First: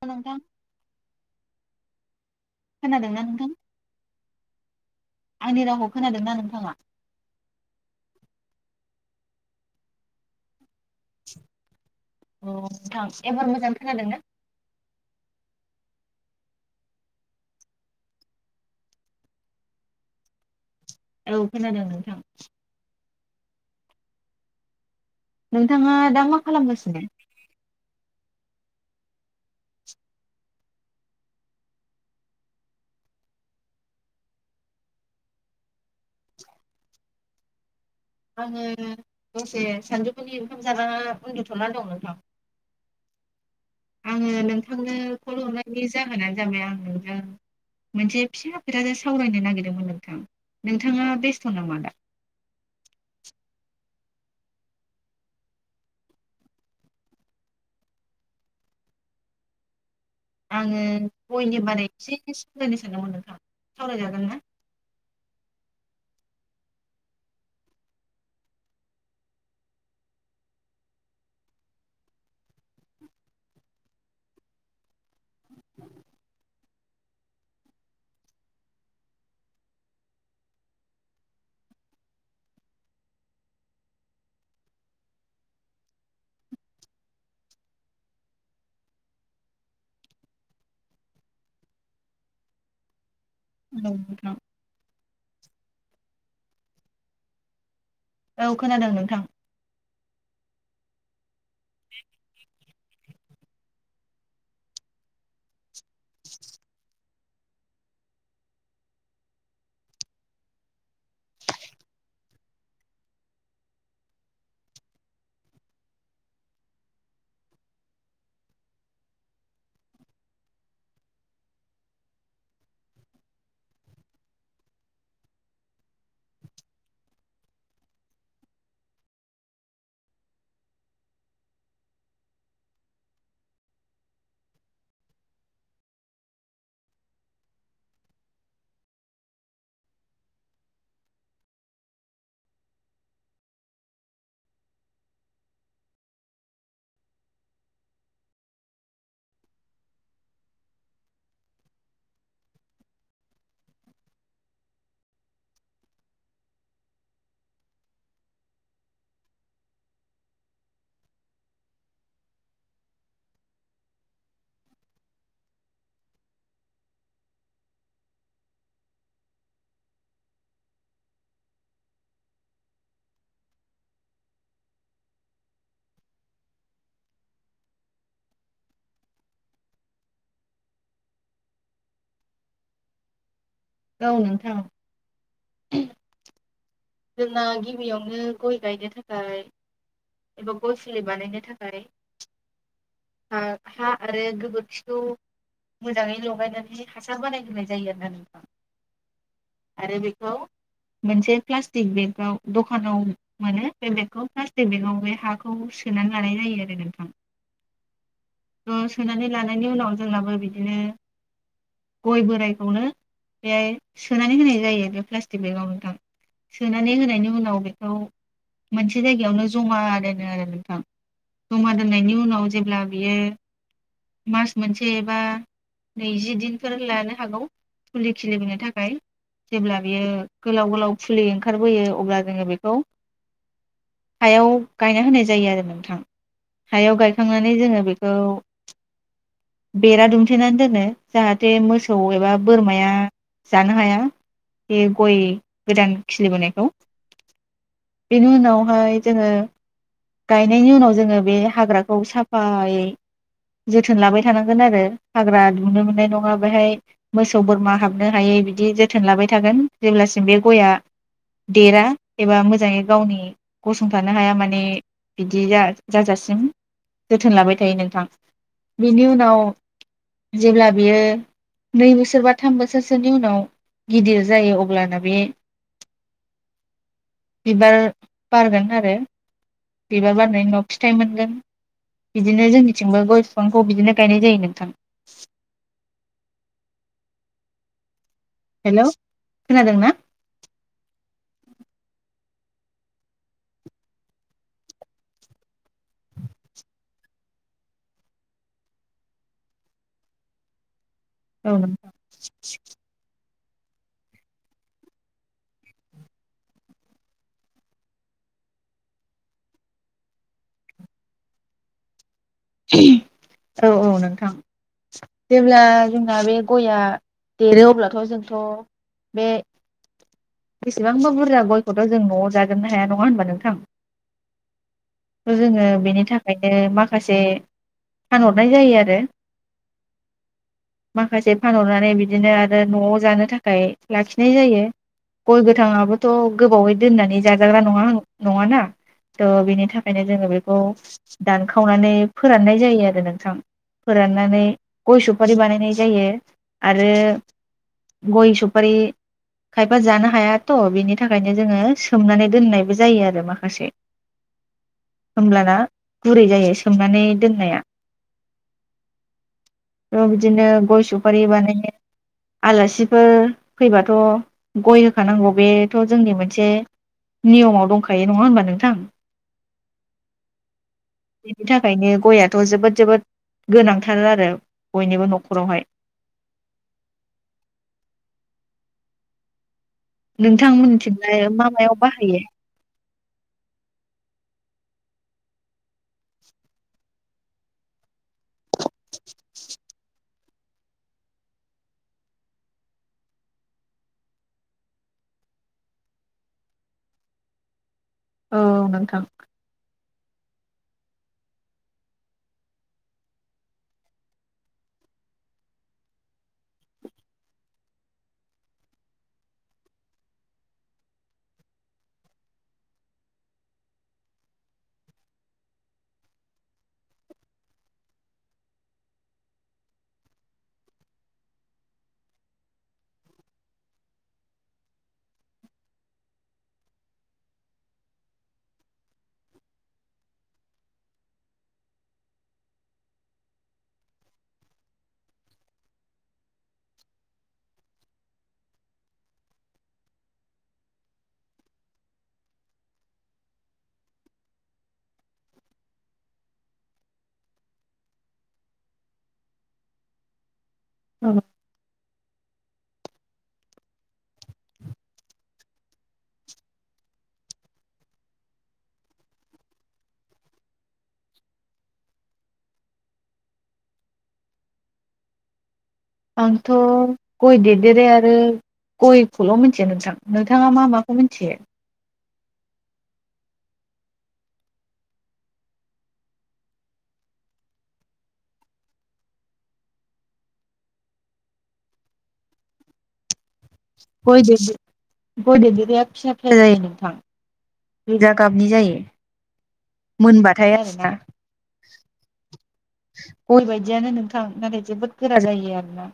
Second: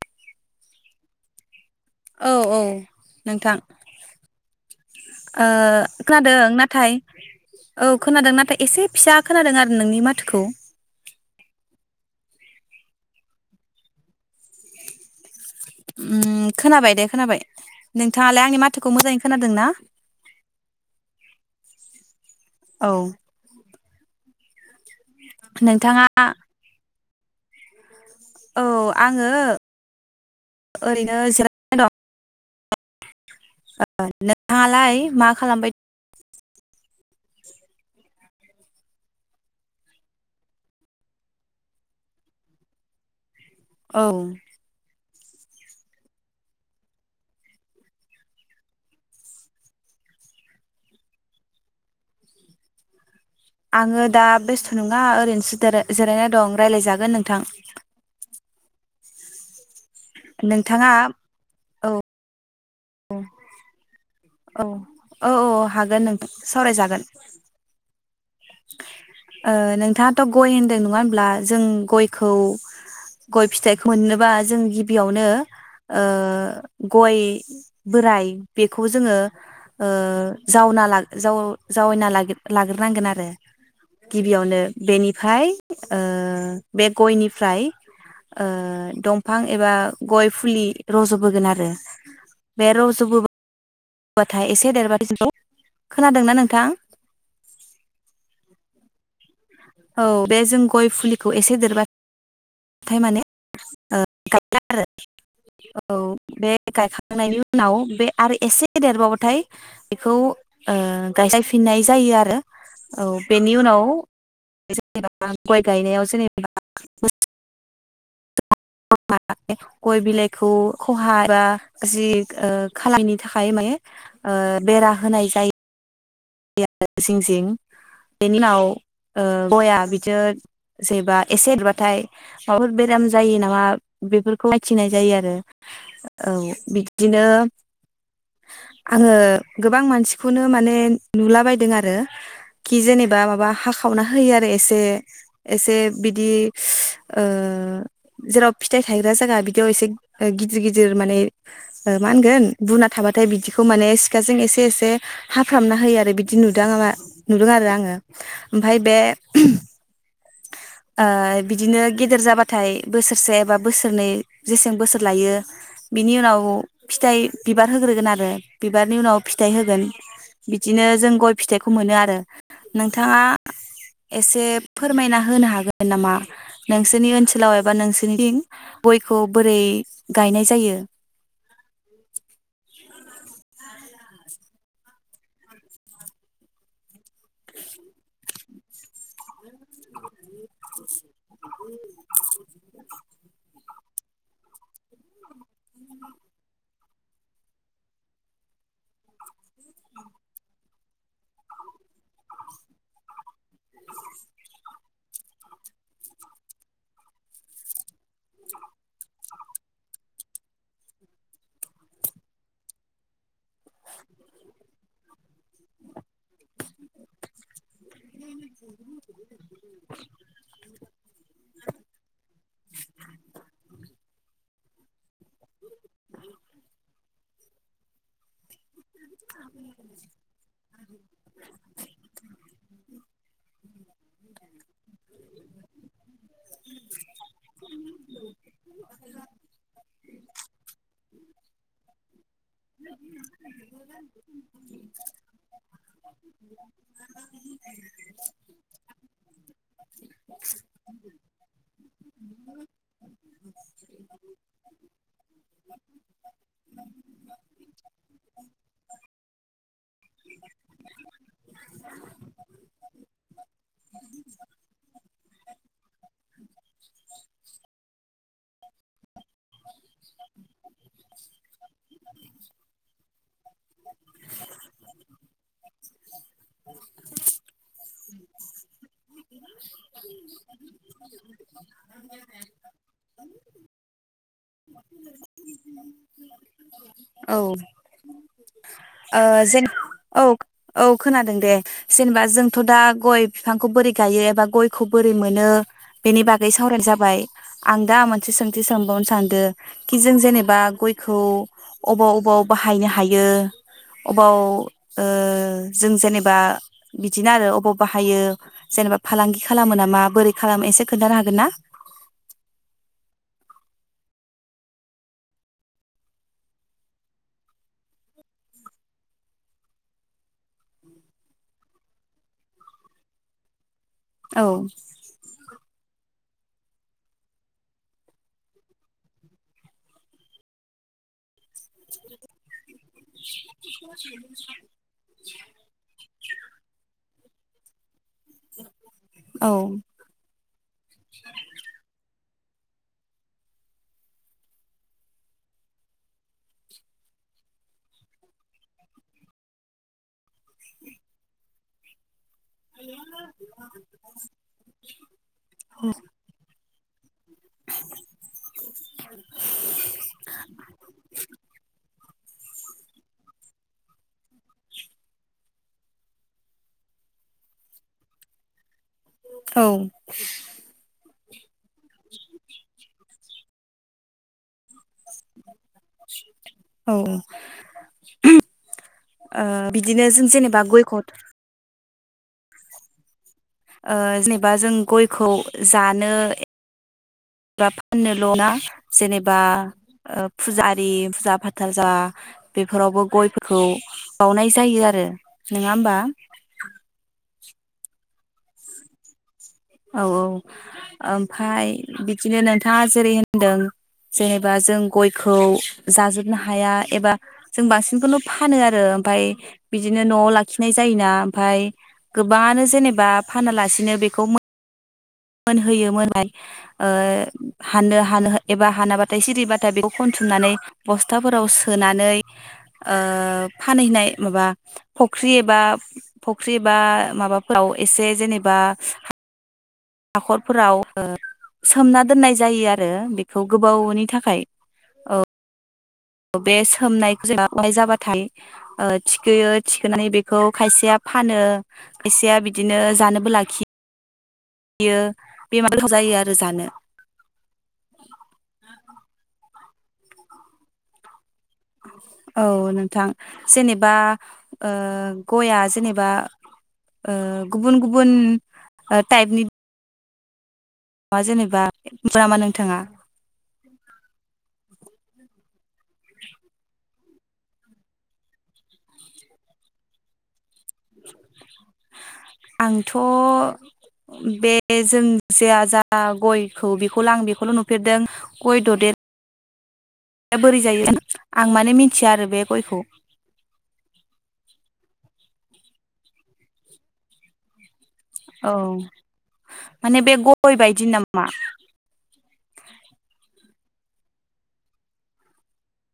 औ नोंथां। औ औ नोंथां ओ आंनि रावखौ खोनादोंना खोनादों नोंथाङा नाथाय औ खोनादों नाथाय एसे फिसा खोनादों आरो नोंनि माथोखौ। अ नोंथां एबार मोजां खोनादों ना? ओम खोनाबाय दे खोनाबाय नोंथाङालाय आंनि माथोखौ मोजाङै खोनादों ना? औ खोनादों नोंथां। औ नोंथांङा नोंथाङा दा मा खालामगासिनो? औ आङो ओरैनो जिरायना दं। ओ नोंथांङालाय मा खालामबाय [inaudible] [inaudible] आङो दसे सानजौफुनि ओंखाम जाना उन्दुथ'ना दं नोंथां। औ आङो नोंथांनो फन हरनायनि जाहोनानो जाबाय आं नोंथां मोनसे फिसा खोथाजों सावरायनो नागिरदोंमोन नोंथां। नोंथाङा बेस्थ' नामा दा? आङो दा बेस्थ' नङा ओरैनोसो दारा जिरायना दं रायज्लायजागोन नोंथां [inaudible] आङो नोंथाङा गयनि बाराय एसे सावरायनो सानदोंमोन नोंथां सावरायजागोन ना औ औ औ औ हागोन नों सावरायजागोन। ओ नोंथाङाथ' गय होन्दों नङा होमब्ला जों गयखौ गय फिथाइखौ मोननोबा जों गिबियावनो ओ गय बोराइ बेखौ जोङो ओ जावना ला जाव जावायना लाग्रोनांगोन आरो। गिबियावनो बेनिफाय ओ बे गयनिफ्राय ओ दंफां एबा गय फुलि रज'बोगोन आरो बे रज'बोबा औ नोंथां बाथाय‌ एसे देरबाथाय बेखौ। खोनादोंना नोंथां? औ खोनादों नोंथां। औ बे जों गय फुलि खौ एसे देरबा थाय माने ओ [unintelligible] आरो औ बे गायखांनायनि उनाव बे आरो एसे देरबाबाथाय बेखौ ओ गायसायफिननाय जायो आरो औ बेनि उनाव जेनेबा गय गायनायाव जेनेबा [unintelligible] गय बिलाइखौ खहा बा जि ओ खालायनि थाखाय माने ओ बेरा होनाय जायो। [unintelligible] जिं जिं बेनि उनाव ओ गया बिदि जेबा एसे देबाथाय माबाफोर बेराम जायो नामा बेफोरखौ मिथिनाय जायो आरो औ बिदिनो आङो गोबां मानसिखौनो माने नुलाबायदों आरो खि जेनेबा माबा हाखावना होयो आरो एसे एसे बिदि ओ जेराव फिथाइ थायग्रा जागा बिदियाव एसे गिदिर गिदिर माने ओ मा होनगोन दुना थाबाथाय बिदिखौ माने सिखाजों एसे एसे हाफ्रामना होयो आरो। आरो बिदि नुदों आङा नुदों आरो आङो ओमफाय बे [unintelligible] ओ बिदिनो गेदेर जाबाथाय बोसोरसे बा बोसोरनै जेसें बोसोर लायो बिनि उनाव फिथाइ बिबार होग्रोगोन आरो बिबारनि उनाव फिथाइ होगोन बिदिनो जों गय फिथाइखौ मोनो आरो नोंथाङा एसे फोरमायना होनो हागोन नामा नोंसोरनि ओनसोलाव एबा नोंसोरनिथिं गयखौ बोरै गायनाय जायो? औ नोंथां। जोंना गिबियावनो गय गायनो थाखाय एबा गय फुलि बानायनो थाखाय हा हा आरो गोबोरखिखौ मोजाङै लगायनानै हासार बानायग्रोनाय जायो आरोना बेखौ आरो बेखौ मोनसे प्लास्त तिग बे दखानाव मोनो बे बेगखौ प्लास्टिक बेगाव बे हाखौ खौ सोनानै लानाय जायो आरो नोंथां। ओ सोनानै लानायनि उनाव जोंनाबो बिदिनो गय बोराइखौनो बेहाय सोनानै होनाय जायो बे प्लास्टिक बेगाव नोंथां। सोनानै होनायनि उनाव बेखौ मोनसे जायगायावनो जमा दोनो आरो नोंथां जमा दोननायनि उनाव जेब्ला बियो मास मोनसे एब बा नैजि दिनफोर लानो हागौ। फुलि खिलिबनो थाखाय। जेब्ला बियो गोलाव गोलावफु इ ओंखारबोयो अब्ला जोङो बेखौ हायाव गायना होनाय जायो आरो नोंथां हायाव गायखांनानै जोङो बेखौ बेरा दुमथेनानै दोनो जाहाथे मोसौ एबा बोरमाया जानो हाया बे गय गोदान खिलिबोनायखौ बेनि उनावहाय जोङो गायनायनि उनाव जोङो बे हाग्राखौ साफायै जोथोन लाबाय थानांगोन आरो हाग्रा दुनो मोननाय नङा बेहाय मोसौ बोरमा हाबनो हायै बिदि जोथोन लाबाय थागोन जेब्लासिम बे गया देरा एबा मोजाङै गावनि गसंथानो हाया माने बिदि जा-जाजासिम जोथोन लाबाय थायो नोंथां बिनि उन नाव जेब्ला बियो नै बोसोर बा थाम बोसोरसोनि उनाव गिदिर जायो अब्लाना बे बिबार बारगोन आरो बिबार बारनायनि उनाव फिथाइ मोनगोन बिदिनो जोंनिथिंबो गय बिफांखौ बिदिनो गायनाय जायो नोंथां [inaudible] औ। हेलौ ओ जेन खोनादोंना औ औ खोनादों दे जेनेबा जोंफ थ' दा गय फिफांखौ बोरै गायो एबा गयखौ बोरै मोनो बेनि बागै सावरायनाय जाबाय आं दा मोनसे सोंथ थि सोंबावनो सानदों कि जों जेनेबा गय खौ औ नोंथां अबाव अबाव बाहायनो हायो‌ अबाव ओ जों जेनेबा बिदिनो आरो अबाव बाहायो जेनेबा फालांगि खालामो नामा बोरै खालामो एसे खोन्थानो हागोन ना? औ औ नोंथां जेब्ला जोंना बे गआ देरो अब्लाथ' जोंथ' बे बेसेबांबा बुरजा गयखौथ' जों न'आव जाजोबनो हाया नङा होनबा नोंथां? औ जोङो बेनि थाख खायनो माखासे फानहरनाय जायो आरो माखासेब फानहरनानै बिदिनो आरो न'आव जानो थाखाय लाखिनाय जायो गय गोथांआबोथ' गोबावै दोननानै जा जाग्रा नङा नङाना थ' औ बिनि थाखायनो जोङो बेख औ। दानखावनानै फोराननाय जायो आरो नोंथां फोराननानै गय सुफारि बानायनाय जायो आरो गय सुफारि खायफा जानो हायाथ' बिनि थाखायनो जोङो सोमनानै दोननायबो जायो आरो माखासे होमब्लाना गुरै जायो‌ माने दोननाया औ बिदिनो गय सुफारि बानायनो आलासिफोर फैबाथ' गय होखानांगौ बे थ' जोंनि मोनसे नियमाव दंखायो नङा होनबा नोंथां औ नि थाखायनो गयआथ' जोबोद जोबोद गोनांथार आरो बयनिबो न'खरावहाय औ ओ नोंथां मोनथिनाय मा मायाव बाहायो ओ जेनेबा जों गयखौ जानोबा फाननोल' ना जेनेबा ओ फुजारि फुजा फाथाल जा बेफोरावबो गयफोरखौ बावनाय जायो आरो नोङा होमबा औ नोंथां औ औ ओमफाय बिदिनो नोंथाङा जेरै होनदों जेनेबा जों गयखौ जाजोबनो हाया एबा जों बांसिनखौनो फानो आरो ओमफाय बिदिनो न'आव लाखिनाय जायोना ओमफाय गोबाङानो जेनेबा फानालासिनो बेखौ मो मोनहोयो मोनहाय ओ हानो हानो एबा हानाबाथाय सिरिबाथाय बेखौ खनथुमनानै बस्थाफोराव सोनानै ओ फानहैनाय माबा फख्रि एबा फख्रि एबा माबाफोराव एसे जेनेबा हाखरफोराव ओ सोमना दोननाय जायो आरो बेखौ गोबावनि थाखाय औ बे सोमनायखो जाजानाय जाबाथाय ओ थिखोयो थिखोनानै बेखौ खायसेया फानो खायसेया बिदिनो जानोबो लाखियो बियो बे मार गोथाव जायो आरो जानो ओ औ नोंथां जेनेबा ओ गयआ जेनेबा ओ गुबुन गुबुन टा टाइपनि मा जेनेबा नोंथाङा आंथ' गय देरदेरे आरो गयखौल' मोनथियो नोंथां नोंथा नोंथाङा मा माखौ मोनथियो आंथ' बे जों जेया जा गयखौ बेखौला आं बेखौल' नुफेरदों गय ददेराया बोरै जायो आं माने मिथिया आरो बे गयखौ गय देदे गय देदेरिया फिसा फिसा जायो नोंथां गोजा औ गाबनि जायो माने बे गय बायदि नामा गय बायदियानो नोंथां नाथाय जोबोद गोरा जायो आरोना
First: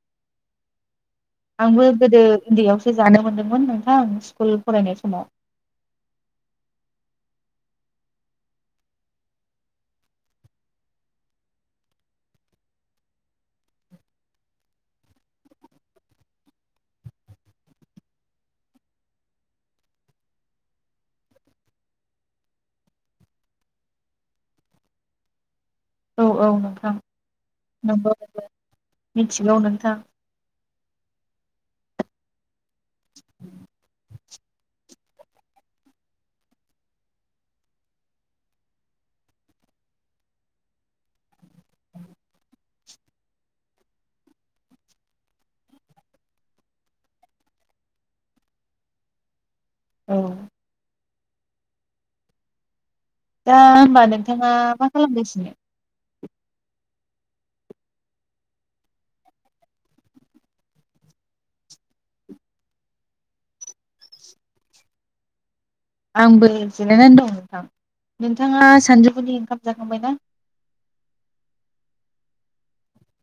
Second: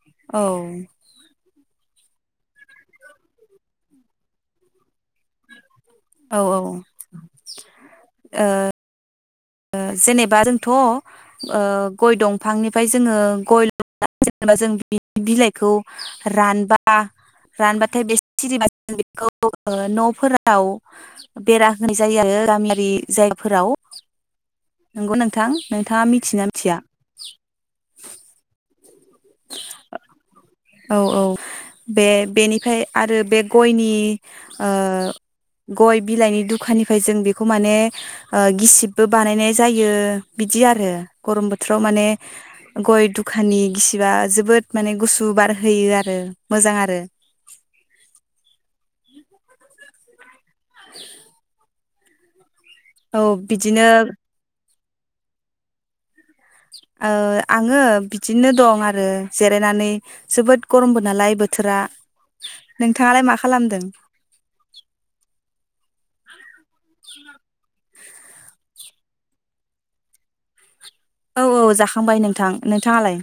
औ आंबो गोदो उन्दैआवसो जानो मोन्दोंमोन नोंथां स्कुल फरायनाय समाव औ-औ ओ ओ जेनेबा रोंथ ओ गय दंफांनिफाय जोङो गय ल जेनेबा जों बि बिलाइखौ रानबा रानबाथाय बे सिरिबा जों बेखौ ओ नफोराव बेरा होनाय जायो आरो गामियारि जायगाफोराव नंगौ नोंथां नोंथाङा मिथिना औ-औ मिथिया नोंथां नंगौ मिथिगौ नोंथां औ-औ बे बेनि ओमफाय आरो बे गयनि ओ गय बिलाइनि दुखानिफ्राय जों बेखौ माने ओ गिसिबबो बानायनाय जायो बिदि आरो गरम बोथोराव माने गय दुखानि गिसिबा जोबोद माने गुसु बार होयो आरो मोजां आरो औ [inaudible] औ दा बिदिनो होमबा नोंथाङा मा खालामगासिनो ओ आङो बिदिनो दं आरो जिरायनानै जोबोद गरमबो नालाय बोथोरा नोंथाङालाय मा खालामदों आंबो जिरायनानै दं नोंथां नोंथाङा सानजौफुनि ओंखाम जाखांबाय ना औ - औ जाखांबाय नोंथां नोंथाङालाय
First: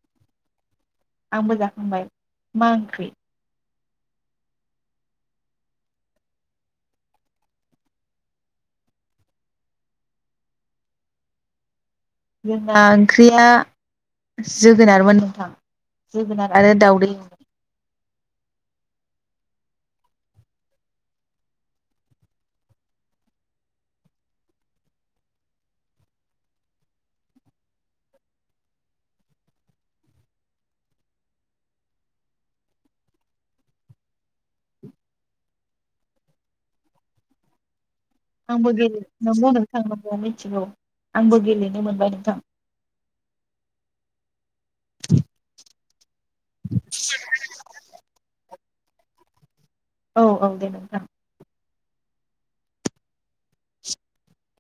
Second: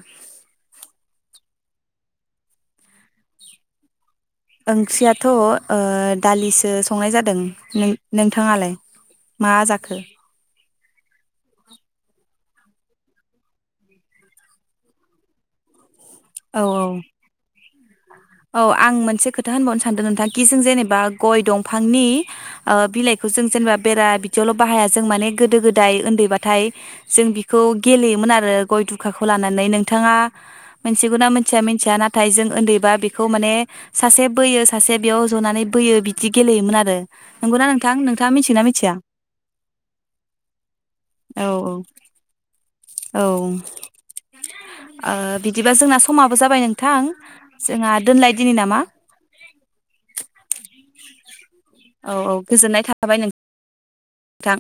आंबो जाखांबाय मा ओंख्रि ओंख्रियाथ ओ दालिसो संनाय जादों नों-नोंथाङालाय मा जाखो जोंना ओंख्रिया जोगोनारमोन नोंथां जोगोनार औ आरो औ दावदै एवनाय औ आं मोनसे खोथा होनबावनो सानदों नोंथां कि जों जेनेबा गय दंफांनि ओ बिलाइखौ जों जेनेबा बेरा बिदियावल बाहाया जों माने गोदो गोदाय उन्दैबाथाय जों बिखौ गेलेयोमोन आरो गय दुखाखौ लानानै नोंथाङा मोनथिगौना मोनथिया मिथिया नाथाय जों उन्दैबा बेखौ खौ माने सासे बोयो सासे बेयाव जनानै बोयो बिदि गेलेयोमोन आरो नंगौना ना आंबो गेले नंगौ नोंथां नंगौ मिथिगौ आंबो औ गेलेनो मोनबाय नोंथां औ ओ बिदिबा जोंना समाबो जाबाय नोंथां जोंहा दोनलाय दिनि नामा औ - औ दे नोंथां औ - औ गोजोननाय थाबाय नों - नोंथां